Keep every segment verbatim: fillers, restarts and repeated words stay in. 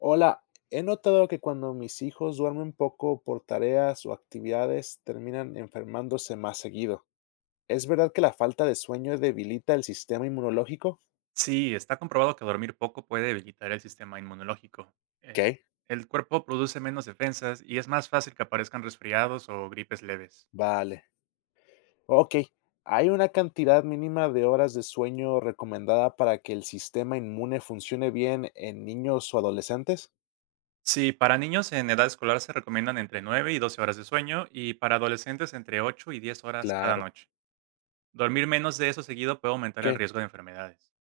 Hola, he notado que cuando mis hijos duermen poco por tareas o actividades, terminan enfermándose más seguido. ¿Es verdad que la falta de sueño debilita el sistema inmunológico? Sí, está comprobado que dormir poco puede debilitar el sistema inmunológico. Eh, ¿Qué? el cuerpo produce menos defensas y es más fácil que aparezcan resfriados o gripes leves. Vale. Ok. ¿Hay una cantidad mínima de horas de sueño recomendada para que el sistema inmune funcione bien en niños o adolescentes? Sí, para niños en edad escolar se recomiendan entre nueve y doce horas de sueño y para adolescentes entre ocho y diez horas cada Claro. noche. Dormir menos de eso seguido puede aumentar el ¿Qué? riesgo de enfermedades.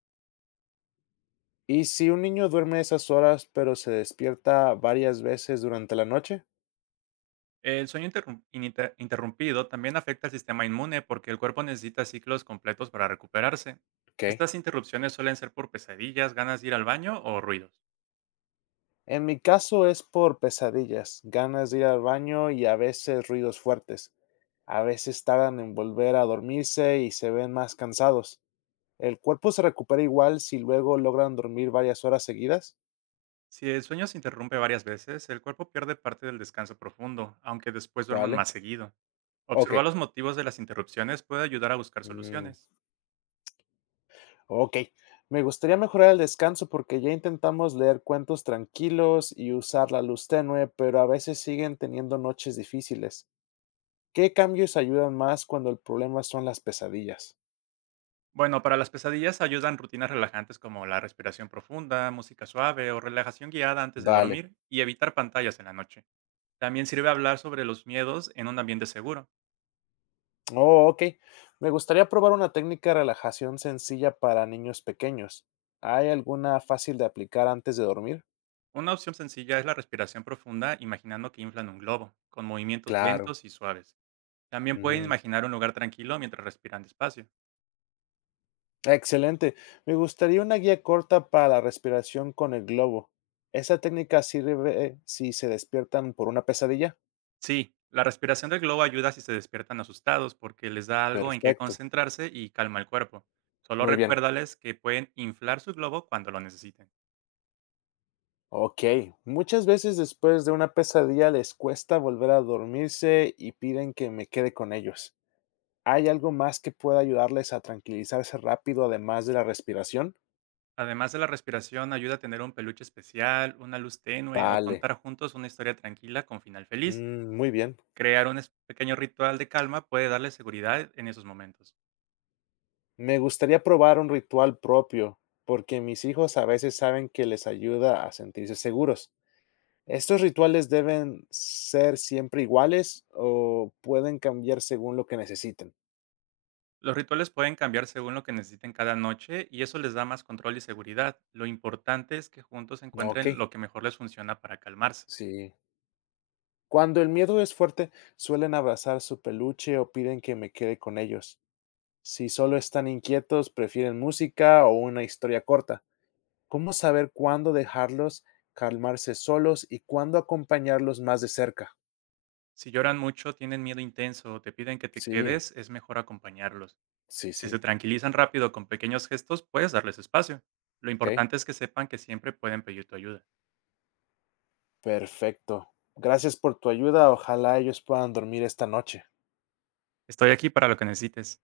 ¿Y si un niño duerme esas horas pero se despierta varias veces durante la noche? El sueño interrum- inite- interrumpido también afecta al sistema inmune porque el cuerpo necesita ciclos completos para recuperarse. ¿Qué? Estas interrupciones suelen ser por pesadillas, ganas de ir al baño o ruidos. En mi caso es por pesadillas, ganas de ir al baño y a veces ruidos fuertes. A veces tardan en volver a dormirse y se ven más cansados. ¿El cuerpo se recupera igual si luego logran dormir varias horas seguidas? Si el sueño se interrumpe varias veces, el cuerpo pierde parte del descanso profundo, aunque después duerman Vale. más seguido. Ok. Observar los motivos de las interrupciones puede ayudar a buscar Mm, soluciones. ok. Me gustaría mejorar el descanso porque ya intentamos leer cuentos tranquilos y usar la luz tenue, pero a veces siguen teniendo noches difíciles. ¿Qué cambios ayudan más cuando el problema son las pesadillas? Bueno, para las pesadillas ayudan rutinas relajantes como la respiración profunda, música suave o relajación guiada antes de Vale. dormir y evitar pantallas en la noche. También sirve hablar sobre los miedos en un ambiente seguro. Oh, ok. Me gustaría probar una técnica de relajación sencilla para niños pequeños. ¿Hay alguna fácil de aplicar antes de dormir? Una opción sencilla es la respiración profunda imaginando que inflan un globo, con movimientos Claro. lentos y suaves. También pueden Mm, imaginar un lugar tranquilo mientras respiran despacio. excelente. Me gustaría una guía corta para la respiración con el globo. ¿Esa técnica sirve si se despiertan por una pesadilla? Sí, la respiración del globo ayuda si se despiertan asustados porque les da algo en que Perfecto. concentrarse y calma el cuerpo. Solo Muy bien. recuérdales que pueden inflar su globo cuando lo necesiten. Ok. Muchas veces después de una pesadilla les cuesta volver a dormirse y piden que me quede con ellos. ¿Hay algo más que pueda ayudarles a tranquilizarse rápido, además de la respiración? Además de la respiración, ayuda a tener un peluche especial, una luz tenue o Vale, contar juntos una historia tranquila con final feliz. mm, muy bien. Crear un es- pequeño ritual de calma puede darles seguridad en esos momentos. Me gustaría probar un ritual propio, porque mis hijos a veces saben que les ayuda a sentirse seguros. ¿Estos rituales deben ser siempre iguales o pueden cambiar según lo que necesiten? Los rituales pueden cambiar según lo que necesiten cada noche y eso les da más control y seguridad. Lo importante es que juntos Ok, encuentren lo que mejor les funciona para calmarse. sí. Cuando el miedo es fuerte, suelen abrazar su peluche o piden que me quede con ellos. Si solo están inquietos, prefieren música o una historia corta. ¿Cómo saber cuándo dejarlos calmarse solos y cuándo acompañarlos más de cerca? Si lloran mucho, tienen miedo intenso o te piden que te Sí, quedes, es mejor acompañarlos. sí, Si sí. se tranquilizan rápido con pequeños gestos, puedes darles espacio. Lo Ok, importante es que sepan que siempre pueden pedir tu ayuda. perfecto. Gracias por tu ayuda. Ojalá ellos puedan dormir esta noche. Estoy aquí para lo que necesites.